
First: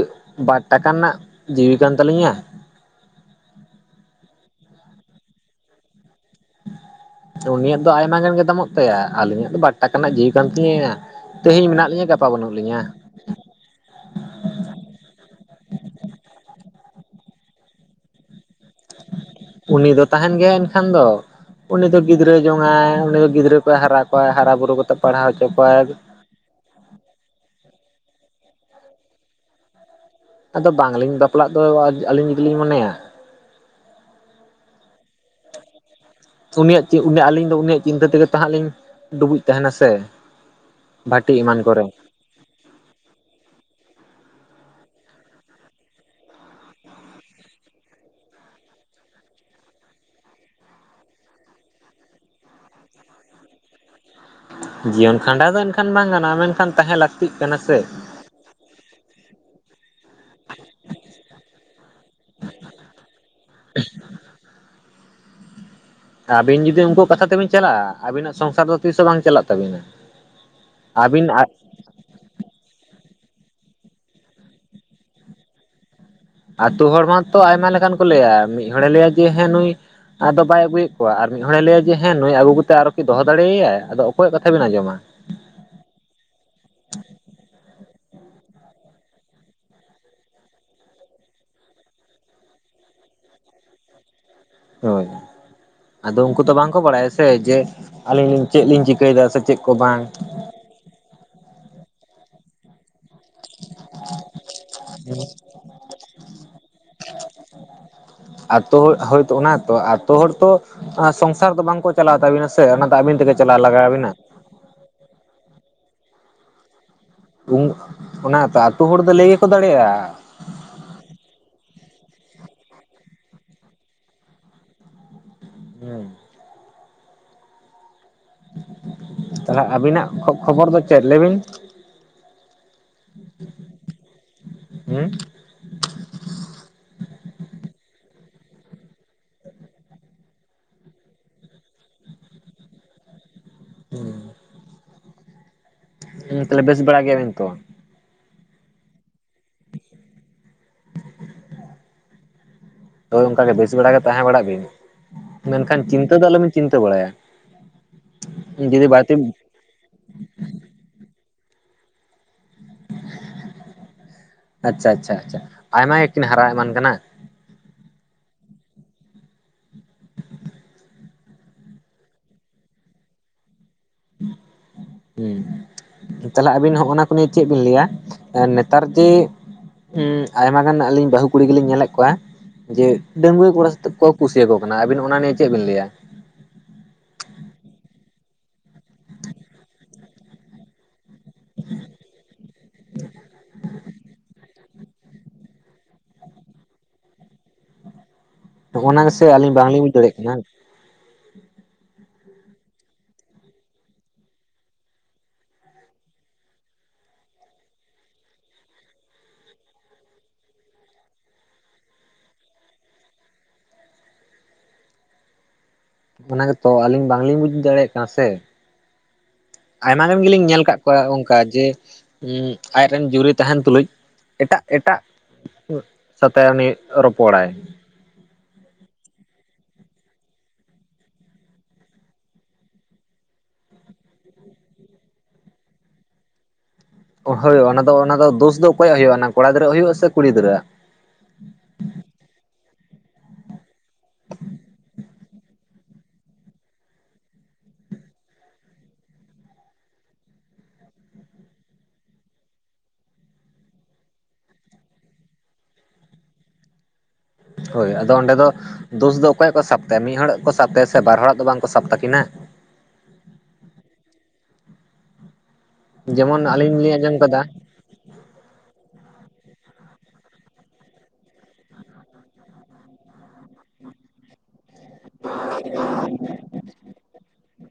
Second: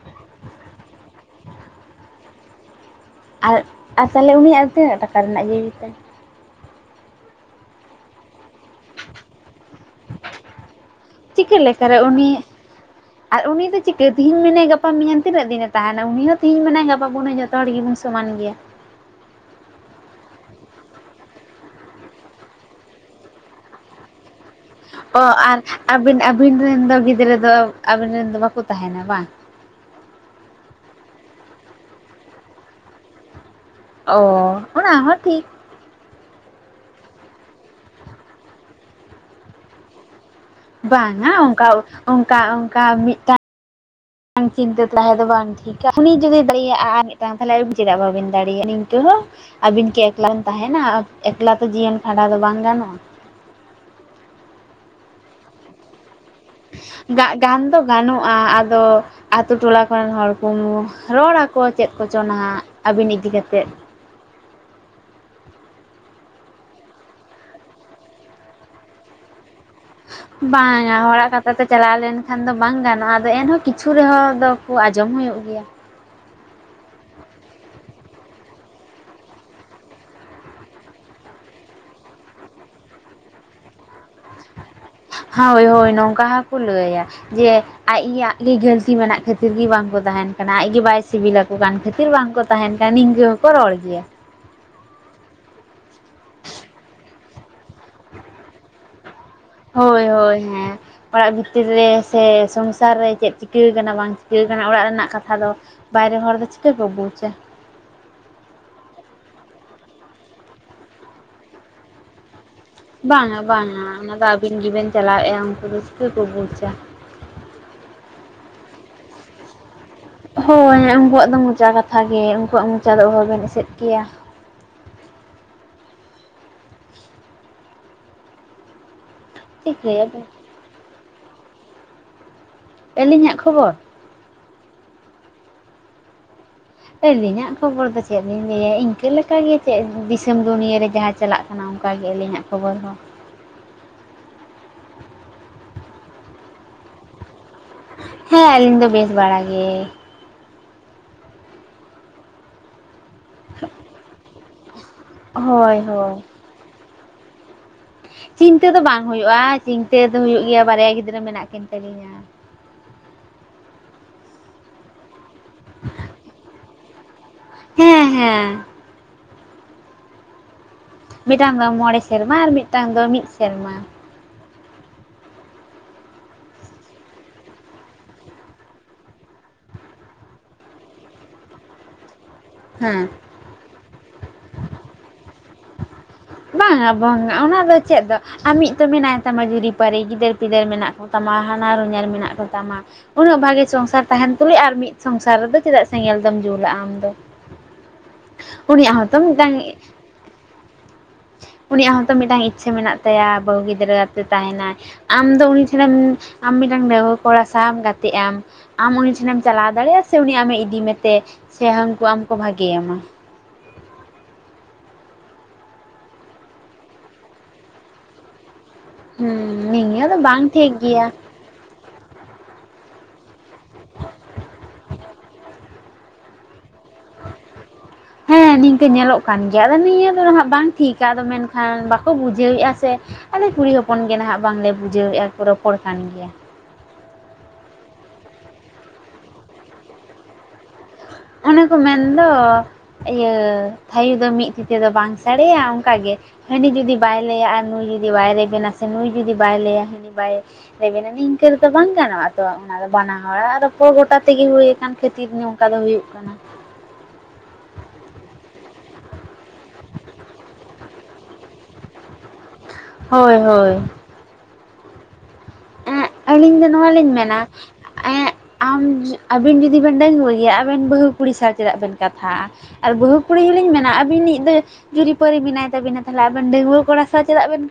ᱵᱟᱨ ᱴᱟᱠᱟ ᱨᱮᱱᱟᱜ ᱡᱤᱣᱤ ᱠᱟᱱ ᱛᱟᱹᱞᱤᱧᱟ ᱟᱨ ᱟᱨ ᱛᱟᱦᱚᱞᱮ ᱩᱱᱤᱭᱟᱜ ᱫᱚ ᱛᱤᱱᱟᱹᱜ ᱴᱟᱠᱟ ᱨᱮᱱᱟᱜ ᱡᱤᱣᱤ ᱛᱟᱭ ᱩᱱᱤᱭᱟᱜ ᱫᱚ ᱟᱭᱢᱟ ᱜᱟᱱ ᱜᱮ ᱫᱟᱢᱚᱜ ᱛᱟᱭᱟ ᱟᱹᱞᱤᱧᱟᱜ ᱫᱚ ᱵᱟᱨ ᱴᱟᱠᱟ ᱨᱮᱱᱟᱜ ᱡᱤᱣᱤ ᱠᱟᱱ ᱛᱤᱧᱟᱹ ᱪᱤᱠᱟᱹ ᱛᱮᱦᱮᱧ ᱢᱮᱱᱟᱜ ᱞᱮᱠᱟᱨᱮ ᱞᱤᱧᱟᱹ ᱩᱱᱤ ᱜᱟᱯᱟ ᱵᱟᱹᱱᱩᱜ ᱞᱤᱧᱟᱹ ᱟᱨ ᱩᱱᱤ ᱫᱚ ᱪᱤᱠᱟᱹ ᱛᱮᱦᱮᱧ ᱢᱮᱱᱟᱭᱟ ᱜᱟᱯᱟ ᱢᱮᱭᱟᱝ ᱛᱤᱱᱟᱹᱜ ᱫᱤᱱᱮ ᱛᱟᱦᱮᱸᱱᱟ ᱩᱱᱤ ᱦᱚᱸ ᱛᱮᱦᱮᱧ ᱢᱮᱱᱟᱭᱟ ᱜᱟᱯᱟ ᱵᱟᱱᱩᱭ (unintelligible) ᱡᱚᱛᱚ ᱦᱚᱲ ᱜᱮᱵᱚᱱ ᱥᱚᱢᱟᱱ ᱜᱮᱭᱟ ᱩᱱᱤ ᱫᱚ ᱛᱟᱦᱮᱸᱱ ᱜᱮᱭᱟᱭ ᱮᱱᱠᱷᱟᱱ ᱫᱚ ᱩᱱᱤ ᱫᱚ ᱜᱤᱫᱽᱨᱟᱹ ᱡᱚᱝᱟᱭ ᱩᱱᱤ ᱫᱚ ᱜᱤᱫᱽᱨᱟᱹ ᱠᱚᱭ ᱦᱟᱨᱟ ᱠᱚᱣᱟᱭ ᱦᱟᱨᱟ ᱵᱩᱼ ᱚ ᱟᱨ ᱟᱹᱵᱮᱱ ᱟᱹᱵᱮᱱ ᱨᱮᱱ ᱫᱚ ᱜᱤᱫᱽᱨᱟᱹ ᱫᱚ ᱟᱹᱵᱤᱱ ᱨᱮᱱ ᱫᱚ ᱵᱟᱠᱚ ᱛᱟᱦᱮᱸᱱᱟ ᱵᱟᱝ ᱟᱫᱚ ᱵᱟᱝᱞᱤᱧ ᱵᱟᱯᱞᱟᱜ ᱫᱚ ᱟᱹᱞᱤᱧ ᱡᱩᱫᱤ ᱞᱤᱧ ᱢᱚᱱᱮᱭᱟ ᱚ ᱚᱱᱟ ᱦᱚᱸ ᱴᱷᱤᱠ ᱩᱱᱤᱭᱟᱜ ᱩᱱᱤᱭᱟᱜ ᱟᱹᱞᱤᱧ ᱫᱚ ᱩᱱᱤᱭᱟᱜ ᱪᱤᱱᱛᱟᱹ ᱛᱮᱜᱮ ᱛᱟᱦᱟᱸᱜ ᱞᱤᱧ ᱰᱩᱵᱩᱡ ᱛᱟᱦᱮᱸᱱᱟ ᱥᱮ ᱵᱟᱝᱟ ᱵᱷᱟᱹᱴᱤ ᱮᱢᱟᱱ ᱚᱱᱠᱟ ᱠᱚᱨᱮ ᱚᱱᱠᱟ ᱚᱱᱠᱟ ᱢᱤᱫᱴᱟᱝ ᱵᱟᱝ ᱪᱤᱱᱛᱟᱹ ᱛᱟᱦᱮᱸᱩᱱᱩ ᱡᱩᱫᱤ ᱫᱟᱲᱮᱭᱟᱜᱼᱟ ᱟᱨ ᱢᱤᱫᱴᱟᱝ ᱛᱟᱦᱚᱞᱮ ᱟᱵᱮᱱ ᱪᱮᱫᱟᱜ ᱵᱟᱵᱮᱱ ᱫᱟᱲᱮᱭᱟᱜᱼᱟ ᱛᱚ ᱦᱚ ᱟᱹᱵᱮᱱ ᱠᱤ ᱮᱠᱞᱟ ᱵᱮᱱ ᱛᱟᱦᱮᱸᱱᱟ ᱮᱠᱞᱟ ᱫᱚ ᱡᱤᱭᱚᱱ ᱠᱷᱟᱸᱰᱟᱣ ᱫᱚ ᱵᱟᱝ ᱜᱟᱱᱚᱜᱼᱟ ᱡᱤᱭᱚᱱ ᱠᱷᱟᱸᱰᱟᱣ ᱫᱚ ᱮᱱᱠᱷᱟᱱ ᱵᱟᱝ ᱜᱟᱱᱚᱜᱼᱟ ᱢᱮᱱᱠᱷᱟᱱ ᱟᱵᱮᱱ ᱜᱟᱱ ᱫᱚ ᱜᱟᱱᱚᱜᱼᱟ ᱟᱫᱚ ᱟᱛᱳ ᱴᱚᱞᱟ ᱠᱚᱨᱮᱱ ᱦᱚᱲ ᱠᱚ ᱨᱚᱲᱟᱠᱚ ᱪᱮᱫ ᱠᱚᱪᱚ ᱱᱟᱦᱟᱸᱜ ᱟᱹᱵᱮᱱ ᱤᱫᱤ ᱠᱟᱛᱮᱫ ᱟᱵᱮᱱ ᱡᱩᱫᱤ ᱩᱱᱠᱩᱣᱟᱜ ᱠᱟᱛᱷᱟ ᱛᱮᱵᱮᱱ ᱪᱟᱞᱟᱜᱼᱟ ᱟᱹᱵᱤᱱᱟᱜ ᱥᱚᱝᱥᱟᱨ ᱫᱚ ᱛᱤᱥ ᱦᱚᱸ ᱵᱟᱝ ᱪᱟᱞᱟᱜ ᱛᱟᱹᱵᱤᱱᱟ ᱵᱟᱝᱟ ᱟᱹᱵᱤᱱ ᱦᱚᱲᱟᱜ ᱠᱷᱟᱛᱷᱟ ᱛᱮ ᱪᱟᱞᱟᱣ ᱞᱮᱱᱠᱷᱟᱱ ᱫᱚ ᱵᱟᱝ ᱜᱟᱱᱚᱜᱼᱟ ᱟᱫᱚ ᱮᱱᱦᱚᱸ ᱠᱤᱪᱷᱩ ᱨᱮᱦᱚᱸ ᱫᱚᱠᱚ ᱟᱸᱡᱚᱢ ᱦᱩᱭᱩᱜ ᱜᱮᱭᱟ ᱟᱛᱳ ᱦᱚᱲ ᱢᱟᱛᱚ ᱟᱭᱢᱟ ᱞᱮᱠᱟᱱ ᱠᱚ ᱞᱟᱹᱭᱟ ᱢᱤᱫ ᱦᱚᱲᱮ ᱞᱟᱹᱭᱟ ᱡᱮ ᱦᱮᱸ ᱱᱩᱭ ᱟᱫᱚ ᱵᱟᱭ ᱟᱹᱜᱩᱭᱮᱫ ᱠᱚᱣᱟ ᱟᱨ ᱢᱤᱫ ᱦᱚᱲᱮ ᱞᱟᱹᱭᱟ ᱡᱮ ᱦᱮᱸ ᱱᱩᱭ ᱟᱹᱜᱩ ᱠᱟᱛᱮ ᱟᱨᱚ ᱠᱤ ᱫᱚᱦᱚ ᱫᱟᱲᱮᱣᱟᱭᱟᱭ ᱟᱫᱚ ᱚᱠᱚᱭᱟᱜ ᱠᱟᱛᱷᱟ ᱵᱮᱱ ᱟᱸᱡᱚᱢᱟ ᱦᱟᱣ ᱦᱳᱭ ᱱᱚᱝᱠᱟ ᱦᱚᱸᱠᱚ ᱞᱟᱹᱭᱟ ᱡᱮ ᱟᱭᱟᱜ ᱜᱮ ᱜᱟᱹᱞᱛᱤ ᱢᱮᱱᱟᱜ ᱠᱷᱟᱹᱛᱤᱨ ᱜᱮ ᱵᱟᱝᱠᱚ ᱛᱟᱦᱮᱱ ᱠᱟᱱᱟ ᱟᱡ ᱜᱮ ᱵᱟᱭ ᱥᱤᱵᱤᱞᱟᱠᱚ ᱠᱟᱱ ᱠᱷᱟᱹᱛᱤᱨ ᱵᱟᱝᱠᱚ ᱛᱟᱦᱮᱱ ᱠᱷᱟᱱ ᱱᱤᱝᱠᱟᱹ ᱦᱚᱠᱚ ᱨᱚᱲ ᱜᱮᱭᱟ ᱦᱳᱭ ᱟᱫᱚ ᱩᱱᱠᱩ ᱛᱚ ᱵᱟᱝᱠᱚ ᱵᱟᱲᱟᱭᱟ ᱥᱮ ᱡᱮ ᱟᱹᱞᱤᱧ ᱞᱤᱧ ᱪᱮᱫ ᱞᱤᱧ ᱪᱤᱠᱟᱹᱭᱮᱫᱟ ᱥᱮ ᱪᱮᱫ ᱠᱚ ᱦᱳᱭ ᱵᱟᱝ ᱦᱳᱭ ᱦᱮᱸ ᱚᱲᱟᱜ ᱵᱷᱤᱛᱤᱨ ᱨᱮ ᱥᱮ ᱥᱚᱝᱥᱟᱨ ᱨᱮ ᱪᱮᱫ ᱪᱤᱠᱟᱹ ᱟᱠᱟᱱᱟ ᱵᱟᱝ ᱪᱤᱠᱟᱹ ᱟᱠᱟᱱᱟ ᱚᱲᱟᱜ ᱨᱮᱱᱟᱜ ᱨᱮᱱᱟᱜ ᱠᱟᱛᱷᱟ ᱫᱚ ᱵᱟᱭᱨᱮ ᱦᱚᱲ ᱫᱚ ᱪᱤᱠᱟᱹ ᱠᱚ ᱵᱩᱡᱟ ᱟᱛᱳ ᱦᱳᱭᱛᱚ ᱚᱱᱟ ᱛᱚ ᱟᱛᱳ ᱦᱚᱲ ᱛᱚ ᱥᱚᱝᱥᱟᱨ ᱫᱚ ᱵᱟᱝᱠᱚ ᱪᱟᱞᱟᱣ ᱛᱟᱹᱵᱤᱱᱟ ᱥᱮ ᱚᱱᱟᱼᱫᱚ ᱟᱹᱵᱤᱱ ᱛᱮᱜᱮ ᱵᱟᱝᱟ ᱪᱟᱞᱟᱣ ᱵᱟᱝᱟ ᱞᱟᱜᱟᱣᱵᱤᱱᱟ ᱚᱱᱟ ᱫᱚ ᱟᱹᱵᱤᱱ ᱜᱮᱵᱮᱱ ᱪᱟᱞᱟᱣᱮᱜᱼᱟ ᱩᱱᱠᱩ ᱫᱚ ᱪᱤᱠᱟ ᱠᱚ ᱵᱩᱡᱟ ᱚᱱᱟ ᱛᱚ ᱟᱹᱛᱩ ᱦᱚᱲ ᱫᱚ ᱞᱟᱹᱭ ᱜᱮᱠᱚ ᱫᱟᱲᱮᱭᱟᱜᱼᱟ ᱦᱳᱭ ᱩᱱᱠᱩᱣᱟᱜ ᱫᱚ ᱢᱚᱪᱟ ᱠᱟᱛᱷᱟ ᱜᱮ ᱩᱱᱠᱩᱣᱟᱜ ᱢᱚᱪᱟ ᱫᱚ ᱚᱦᱚᱵᱮᱱ ᱮᱥᱮᱫ ᱠᱮᱭᱟ ᱦᱮᱸ ᱛᱟᱦᱞᱮ ᱟᱹᱵᱤᱱᱟᱜ ᱪᱤᱠᱟᱹᱭᱟᱵᱮᱱ ᱠᱷᱚᱵᱚᱨ ᱫᱚ ᱪᱮᱫ ᱞᱟᱹᱭᱵᱤᱱ ᱟᱹᱞᱤᱧᱟᱜ ᱠᱷᱚᱵᱚᱨ ᱦᱮᱸ ᱟᱹᱞᱤᱧᱟᱜ ᱠᱷᱚᱵᱚᱨ ᱫᱚ ᱪᱮᱫ ᱞᱤᱧ ᱞᱟᱹᱭᱟ ᱤᱱᱠᱟᱹ ᱞᱮᱠᱟᱜᱮ ᱪᱮᱫ ᱫᱤᱥᱚᱢ ᱫᱩᱱᱭᱟ ᱨᱮ ᱡᱟᱦᱟᱸ ᱪᱟᱞᱟᱜ ᱠᱟᱱᱟ ᱚᱱᱠᱟ ᱜᱮ ᱟᱹᱞᱤᱧᱟᱜ ᱠᱷᱚᱵᱚᱨ ᱫᱚ ᱦᱮᱸ ᱦᱮᱸ ᱛᱟᱦᱚᱞᱮ ᱵᱮᱥ ᱵᱟᱲᱟ ᱜᱮᱭᱟᱵᱤᱱ ᱛᱚ ᱦᱮᱸ ᱟᱹᱞᱤᱧ ᱫᱚ ᱵᱮᱥ ᱵᱟᱲᱟ ᱜᱮ ᱦᱳᱭ ᱚᱱᱠᱟᱜᱮ ᱵᱮᱥ ᱵᱮᱲᱟᱜ ᱜᱮ ᱛᱟᱦᱮᱸ ᱵᱟᱲᱟᱜ ᱵᱤᱱ ᱦᱳᱭ ᱢᱮᱱᱠᱷᱟᱱ ᱪᱤᱱᱛᱟᱹ ᱦᱳᱭ ᱫᱚ ᱟᱞᱚᱵᱤᱱ ᱪᱤᱱᱛᱟᱹ ᱵᱟᱲᱟᱭᱟ ᱪᱤᱱᱛᱟᱹ ᱫᱚ ᱡᱩᱫᱤ ᱵᱟᱝ ᱵᱟᱹᱲᱛᱤ ᱦᱩᱭᱩᱜᱼᱟ ᱪᱤᱱᱛᱟᱹ ᱫᱚ ᱦᱩᱭᱩᱜ ᱜᱮᱭᱟ ᱵᱟᱨᱭᱟ ᱜᱤᱫᱽᱨᱟᱹ ᱢᱮᱱᱟᱜ ᱠᱤᱱ ᱛᱟᱹᱞᱤᱧᱟ ᱟᱪᱪᱷᱟ ᱪᱷᱟ ᱪᱷᱟ ᱟᱭᱢᱟ ᱜᱮᱠᱤᱱ ᱦᱟᱨᱟ ᱮᱢᱟᱱ ᱠᱟᱱᱟ ᱦᱮᱸ ᱦᱮᱸ ᱢᱤᱫᱴᱟᱝ ᱫᱚ ᱢᱚᱬᱮ ᱥᱮᱨᱢᱟ ᱟᱨ ᱢᱤᱫᱴᱟᱝ ᱫᱚ ᱢᱤᱫ ᱥᱮᱨᱢᱟ ᱦᱩᱸ ᱛᱟᱦᱚᱞᱮ ᱟᱵᱤᱱ ᱦᱚᱜ ᱱᱟ ᱠᱚ ᱱᱤᱭᱮ ᱪᱮᱫ ᱵᱤᱱ ᱞᱟᱹᱭᱟ ᱱᱮᱛᱟᱨ ᱡᱮ ᱦᱸ ᱟᱭᱢᱟ ᱜᱟᱱ ᱟᱹᱞᱤᱧ ᱵᱟᱹᱦᱩ ᱠᱩᱲᱤ ᱜᱮᱞᱤᱧ ᱧᱮᱞᱮᱫ ᱠᱚᱣᱟ ᱡᱮ ᱦᱮᱸ ᱰᱟᱺᱜᱩᱣᱟᱹ ᱠᱚᱲᱟ ᱥᱟᱛᱮᱜ ᱠᱚ ᱠᱩᱥᱤᱭᱟᱠᱚ ᱠᱟᱱᱟ ᱟᱹᱵᱤᱱ ᱚᱱᱟ ᱱᱤᱭᱮ ᱪᱮᱫ ᱵᱤᱱ ᱞᱟᱹᱭᱟ ᱵᱟᱝᱟ ᱵᱟᱝᱼᱟ ᱚᱱᱟ ᱫᱚ ᱪᱮᱫ ᱫᱚ ᱟᱢᱤᱧ ᱛᱚ ᱢᱮᱱᱟᱭ ᱛᱟᱢᱟ ᱡᱩᱨᱤᱯᱟᱹᱨᱤ ᱜᱤᱫᱟᱹᱨ ᱯᱤᱫᱟᱹᱨ ᱢᱮᱱᱟᱜ ᱛᱟᱢᱟ ᱦᱟᱱᱦᱟᱨ ᱦᱚᱧᱦᱟᱨ ᱢᱮᱱᱟᱜ ᱠᱚᱛᱟᱢᱟ ᱩᱱᱟᱹᱜ ᱵᱷᱟᱜᱤ ᱥᱚᱝᱥᱟᱨ ᱛᱟᱦᱮᱱ ᱛᱩᱞᱩᱡ ᱟᱨ ᱢᱤᱫ ᱥᱚᱝᱥᱟᱨ ᱨᱮᱫᱚ ᱪᱮᱫᱟᱜ ᱥᱮᱸᱜᱮᱞ ᱫᱚᱢ ᱡᱩᱞᱟᱜᱼᱟ ᱟᱢ ᱫᱚ ᱩᱱᱤᱭᱟᱜ ᱦᱚᱸᱛᱚ ᱢᱤᱫᱟᱝ ᱦ (unintelligible) ᱩᱱᱤᱭᱟᱜ ᱦᱚᱸᱛᱚ ᱢᱤᱫᱴᱟᱝ ᱤᱪᱪᱷᱟᱹ ᱢᱮᱱᱟᱜ ᱛᱟᱭᱟ ᱵᱟᱹᱦᱩ ᱜᱤᱫᱽᱨᱟᱹ ᱟᱛᱮ ᱛᱟᱦᱮᱱᱟᱭ ᱟᱢ ᱫᱚ ᱩᱱᱤ ᱴᱷᱮᱱᱮᱢ ᱟᱢ ᱢᱤᱫᱴᱟᱱ ᱰᱟᱹᱜᱩᱣᱟᱹ ᱠᱚᱲᱟ ᱥᱟᱶᱢ ᱜᱟᱛᱮ ᱟᱢ ᱟᱢ ᱩᱱᱤ ᱴᱷᱮᱱᱮᱢ ᱪᱟᱞᱟᱣ ᱫᱟᱲᱮᱭᱟᱜᱼᱟ ᱥᱮ ᱩᱱᱤ ᱟᱢᱮ ᱤᱫᱤ ᱢᱮᱛᱮ ᱥᱮ ᱦᱟᱹᱱᱠᱩ ᱟᱢ ᱠᱚ ᱵᱷᱟᱜᱮᱭᱟᱢᱟ ᱚᱱᱟ ᱜᱮᱛᱚ ᱟᱞᱤᱧ ᱵᱟᱝᱞᱤᱧ ᱵᱩᱡ ᱫᱟᱲᱮᱭᱟᱜ ᱠᱟᱱᱟ ᱥᱮ ᱦᱩᱸ ᱟᱭᱢᱟ ᱱᱤᱭᱟᱹ ᱫᱚ ᱜᱟᱱ ᱜᱮᱞᱤᱧ ᱵᱟᱝ ᱧᱮᱞ ᱴᱷᱤᱠ ᱟᱠᱟᱜ ᱠᱚᱣᱟ ᱜᱮᱭᱟ ᱚᱱᱠᱟ ᱡᱮ ᱩᱢ ᱟᱡᱨᱮᱱ ᱡᱩᱨᱤ ᱛᱟᱦᱮᱱ ᱛᱩᱞᱩᱡ ᱮᱴᱟᱜ ᱮᱴᱟᱜ ᱥᱟᱛᱮ ᱩᱱᱤ ᱨᱚᱯᱚᱲ ᱭᱟ᱾ ᱦᱮᱸ ᱱᱤᱝᱠᱟᱹ ᱧᱮᱞᱚᱜ ᱠᱟᱱ ᱜᱮᱭᱟ ᱟᱫᱚ ᱱᱤᱭᱟᱹ ᱫᱚ ᱦᱟᱜ ᱵᱟᱝ ᱴᱷᱤᱠᱟ ᱟᱫᱚ ᱢᱮᱱᱠᱷᱟᱱ ᱵᱟᱠᱚ ᱵᱩᱡᱷᱟᱹᱣᱮᱼᱟ ᱥᱮ ᱟᱞᱮ ᱠᱩᱲᱤ ᱦᱚᱯᱚᱱ ᱜᱮ ᱱᱟᱦᱟᱜ ᱵᱟᱝᱞᱮ ᱵᱩᱡᱷᱟᱹᱣᱮᱼᱟ ᱠᱚ ᱨᱚᱯᱚᱲ ᱠᱟᱱ ᱜᱮᱭᱟ ᱦᱳᱭ ᱚᱱᱟ ᱫᱚ ᱚᱱᱟ ᱫᱚ ᱫᱳᱥ ᱫᱚ ᱚᱠᱚᱭᱭᱟᱜ ᱦᱩᱭᱩᱜᱼᱟ ᱚᱱᱟ ᱠᱚᱲᱟ ᱜᱤᱫᱽᱨᱟᱹᱣᱟᱜ ᱦᱩᱭᱩᱜᱼᱟ ᱥᱮ ᱠᱩᱲᱤ ᱜᱤᱫᱽᱨᱟᱹᱣᱟᱜ ᱚᱱᱮᱠᱚ ᱢᱮᱱᱫᱚ ᱤᱭᱟᱹ ᱛᱷᱟᱭᱚ ᱫᱚ ᱢᱤᱫ ᱛᱮᱫᱚ ᱫᱚ ᱵᱟᱝ ᱥᱟᱰᱮᱭᱟ ᱚᱱᱠᱟᱜᱮ ᱦᱟᱹᱱᱤ ᱡᱩᱫᱤ ᱵᱟᱭ ᱞᱟᱹᱭᱟ ᱟᱨ ᱱᱩᱭ ᱡᱩᱫᱤ ᱵᱟᱭ ᱨᱮᱵᱮᱱᱟ ᱥᱮ ᱱᱩᱭ ᱡᱩᱫᱤ ᱵᱟᱭ ᱞᱟᱹᱭᱟ ᱦᱟᱹᱱᱤ ᱵᱟᱭ ᱨᱮᱵᱮᱱ ᱱᱤ ᱱᱤᱱᱝᱠᱟᱹ ᱨᱮᱫᱚᱚ ᱵᱟᱝ ᱜᱟᱱᱚᱜ-ᱟ ᱛᱚ ᱚᱱᱟ ᱫᱚ ᱵᱟᱱᱟ ᱦᱚᱲ ᱟᱨᱫᱚ ᱯᱚᱨ ᱜᱚᱴᱟ ᱛᱮᱜᱮ ᱦᱩᱭᱩ ᱟᱠᱟᱱ ᱠᱷᱟᱹᱛᱤᱨ ᱚᱱᱠᱟ ᱫᱚ ᱦᱩᱭᱩᱜ ᱠᱟᱱᱟ ᱦᱳᱭ ᱟᱫᱚ ᱚᱸᱰᱮ ᱫᱚ ᱫᱳᱥ ᱫᱚ ᱚᱠᱚᱭᱟᱜ ᱠᱚ ᱥᱟᱵ ᱛᱟᱭᱟ ᱢᱤᱫ ᱦᱚᱲᱟᱜ ᱜᱮᱠᱚ ᱥᱟᱵ ᱛᱟᱭᱟᱼᱼ ᱥᱮ ᱵᱟᱨ ᱦᱚᱲᱟᱜ ᱫᱚ ᱵᱟᱝᱠᱚ ᱥᱟᱵ ᱛᱟᱹᱠᱤᱱᱟ ᱦᱳᱭ ᱦᱳᱭ ᱡᱮᱢᱚᱱ ᱫᱚ ᱟᱹᱞᱤᱧ ᱱᱚᱣᱟ ᱞᱤᱧ ᱟᱸᱡᱚᱢ ᱢᱮᱱᱟ ᱠᱟᱫᱟ ᱮᱸᱜ ᱟᱢ ᱟᱹᱵᱤᱱ ᱡᱩᱫᱤ ᱵᱮᱱ ᱰᱟᱹᱝᱜᱩᱭᱟᱹ ᱜᱮᱭᱟ ᱟᱵᱮᱱ ᱵᱟᱹᱦᱩ ᱠᱩᱲᱤ ᱥᱟᱶ ᱪᱮᱫᱟᱜ ᱵᱮᱱ ᱠᱟᱛᱷᱟᱜᱼᱟ ᱟᱨ ᱵᱟᱹᱦᱩ ᱠᱩᱲᱤ ᱦᱚᱞᱤᱧ ᱢᱮᱱᱟ ᱟᱹᱵᱤᱱᱤᱡ ᱫᱚᱼᱼ ᱡᱩᱨᱤᱯᱟᱹᱨᱤ ᱢᱮᱱᱟᱭ ᱛᱟᱵᱤᱱᱟ ᱛᱟᱦᱚᱞᱮ ᱟᱵᱮᱱ ᱰᱟᱹᱝᱜᱩᱣᱟᱹ ᱠᱚᱲᱟ ᱥᱟᱶ ᱪᱮᱫᱟᱜ ᱵᱮᱱᱼᱼ